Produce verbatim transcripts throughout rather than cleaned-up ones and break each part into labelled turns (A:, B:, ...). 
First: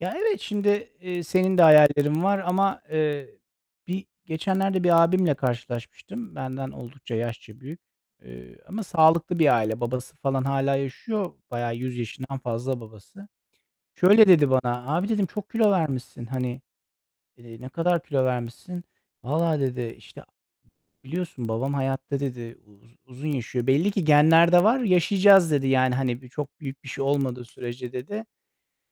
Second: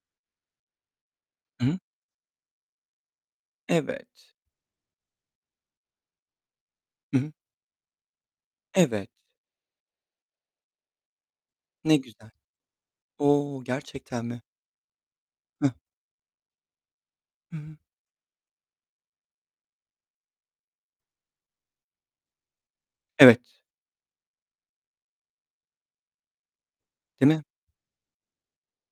A: Ya, evet, şimdi, eee, senin de
B: I hı.
A: hayallerin var ama, eee, bir
B: Evet.
A: geçenlerde bir abimle karşılaşmıştım. Benden oldukça
B: Hı hı.
A: yaşça büyük. Eee, ama
B: Evet.
A: sağlıklı bir aile. Babası falan hâlâ yaşıyor. Bayağı yüz
B: Ne güzel.
A: yaşından fazla babası.
B: O, gerçekten
A: Şöyle
B: mi?
A: dedi bana; "Abi" dedim, "Çok kilo
B: Hıh?
A: vermişsin. Hani,
B: Hı
A: eee, ne
B: hı.
A: kadar kilo vermişsin?" "Vallahi" dedi, "İşte, biliyorsun babam hayatta." dedi, "U uz uzun
B: Evet.
A: yaşıyor. Belli ki genlerde var, yaşayacağız" dedi. Yani, hani, "Çok büyük bir şey
B: Değil mi?
A: olmadığı sürece" dedi.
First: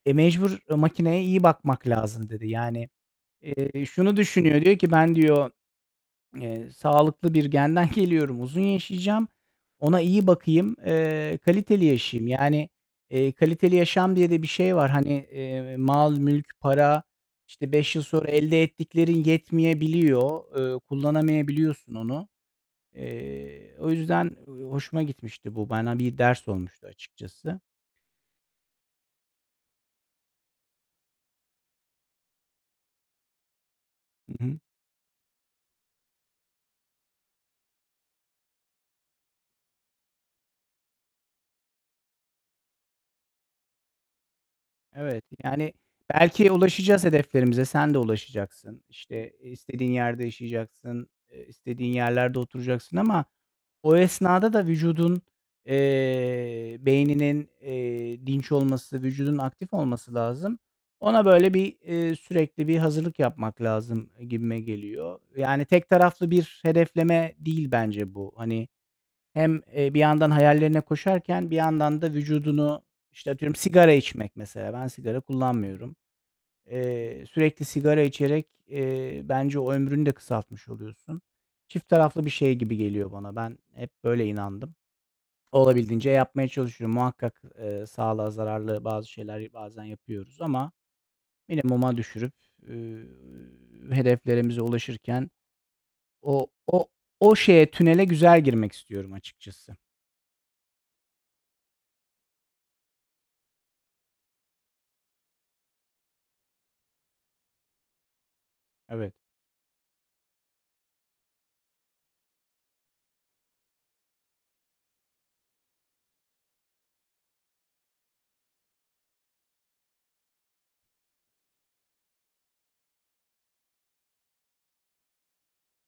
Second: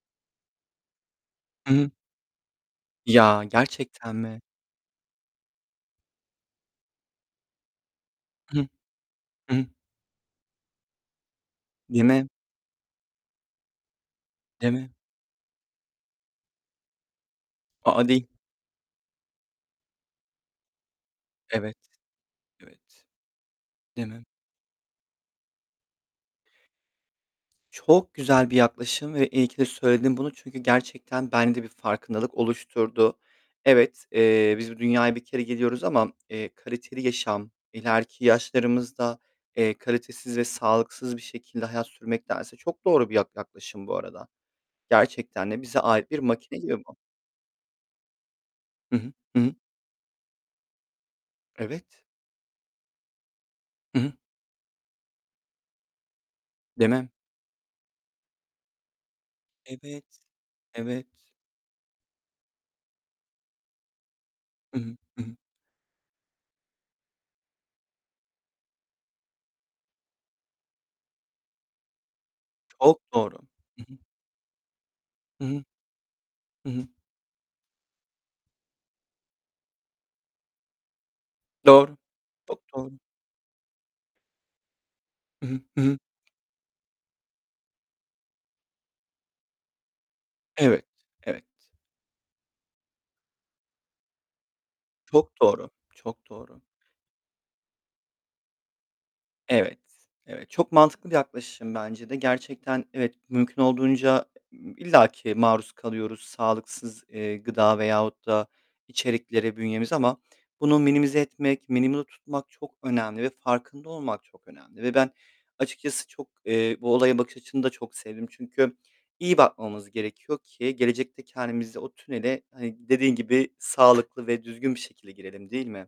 A: "E, mecbur makineye iyi
B: I
A: bakmak
B: hı.
A: lazım." dedi. Yani,
B: Ya,
A: eee,
B: gerçekten
A: şunu
B: mi?
A: düşünüyor, diyor ki "Ben" diyor, eee, "Sağlıklı bir genden geliyorum,
B: Hı
A: uzun
B: hı.
A: yaşayacağım.
B: Hı hı.
A: Ona iyi bakayım, eee, kaliteli
B: Değil
A: yaşayayım."
B: mi?
A: Yani, eee, kaliteli yaşam diye de bir
B: Değil
A: şey var.
B: mi?
A: Hani, eee, mal, mülk, para, işte,
B: A,
A: beş
B: a!
A: yıl
B: Di
A: sonra elde ettiklerin yetmeyebiliyor. Eee,
B: Evet.
A: kullanamayabiliyorsun onu.
B: Evet.
A: Eee, o
B: Değil mi?
A: yüzden hoşuma gitmişti bu. Bana bir ders olmuştu açıkçası.
B: Çok güzel bir yaklaşım ve iyi ki de söyledin bunu. Çünkü gerçekten bende bir farkındalık oluşturdu. Evet,
A: Hı
B: eee,
A: hı.
B: biz bu dünyaya bir kere geliyoruz ama eee, kaliteli yaşam, ileriki yaşlarımızda, eee, kalitesiz ve sağlıksız bir şekilde hayat sürmektense Çok doğru bir yak yaklaşım bu arada.
A: Evet.
B: Gerçekten de
A: Yani,
B: bize ait bir
A: belki
B: makine gibi bu.
A: ulaşacağız hedeflerimize. Sen de ulaşacaksın.
B: Hı hı.
A: İşte,
B: Hı
A: eee,
B: hı.
A: istediğin yerde yaşayacaksın. Eee,
B: Evet.
A: istediğin yerlerde oturacaksın ama o
B: Hı hı.
A: esnada da vücudun, eee,
B: Değil mi?
A: beyninin, eee, dinç olması, vücudunun aktif olması
B: Evet.
A: lazım.
B: Evet.
A: Ona böyle bir, eee, sürekli bir hazırlık yapmak lazım, eee, gibime
B: Hı hı,
A: geliyor.
B: hı hı.
A: Yani tek taraflı bir hedefleme değil bence bu. Hani, hem, eee, bir yandan hayallerine koşarken bir yandan da vücudunu
B: Çok
A: İşte,
B: doğru.
A: atıyorum
B: Hı
A: sigara
B: hı.
A: içmek mesela. Ben sigara
B: Hı hı,
A: kullanmıyorum.
B: hı hı.
A: Eee, sürekli sigara içerek, eee, bence o ömrünü de kısaltmış oluyorsun. Çift
B: Doğru,
A: taraflı bir şey
B: çok
A: gibi
B: doğru.
A: geliyor bana. Ben hep böyle inandım.
B: Hı hı, hı hı.
A: Olabildiğince yapmaya çalışıyorum. Muhakkak, eee, sağlığa zararlı bazı şeyler bazen yapıyoruz ama
B: Evet. Evet.
A: minimuma düşürüp, üüü, hedeflerimize ulaşırken
B: Çok doğru. Çok
A: o
B: doğru.
A: o o şeye, tünele güzel girmek istiyorum açıkçası.
B: Evet. Evet. Çok mantıklı bir yaklaşım bence de. Gerçekten evet, mümkün olduğunca illaki maruz kalıyoruz sağlıksız, eee, gıda veyahut da
A: Evet.
B: içeriklere bünyemiz ama bunu minimize etmek, minimumda tutmak çok önemli ve farkında olmak çok önemli ve ben açıkçası çok, eee, bu olaya bakış açını da çok sevdim. Çünkü iyi bakmamız gerekiyor ki gelecekte kendimizi o tünele, hani, dediğin gibi sağlıklı ve düzgün bir şekilde girelim değil mi?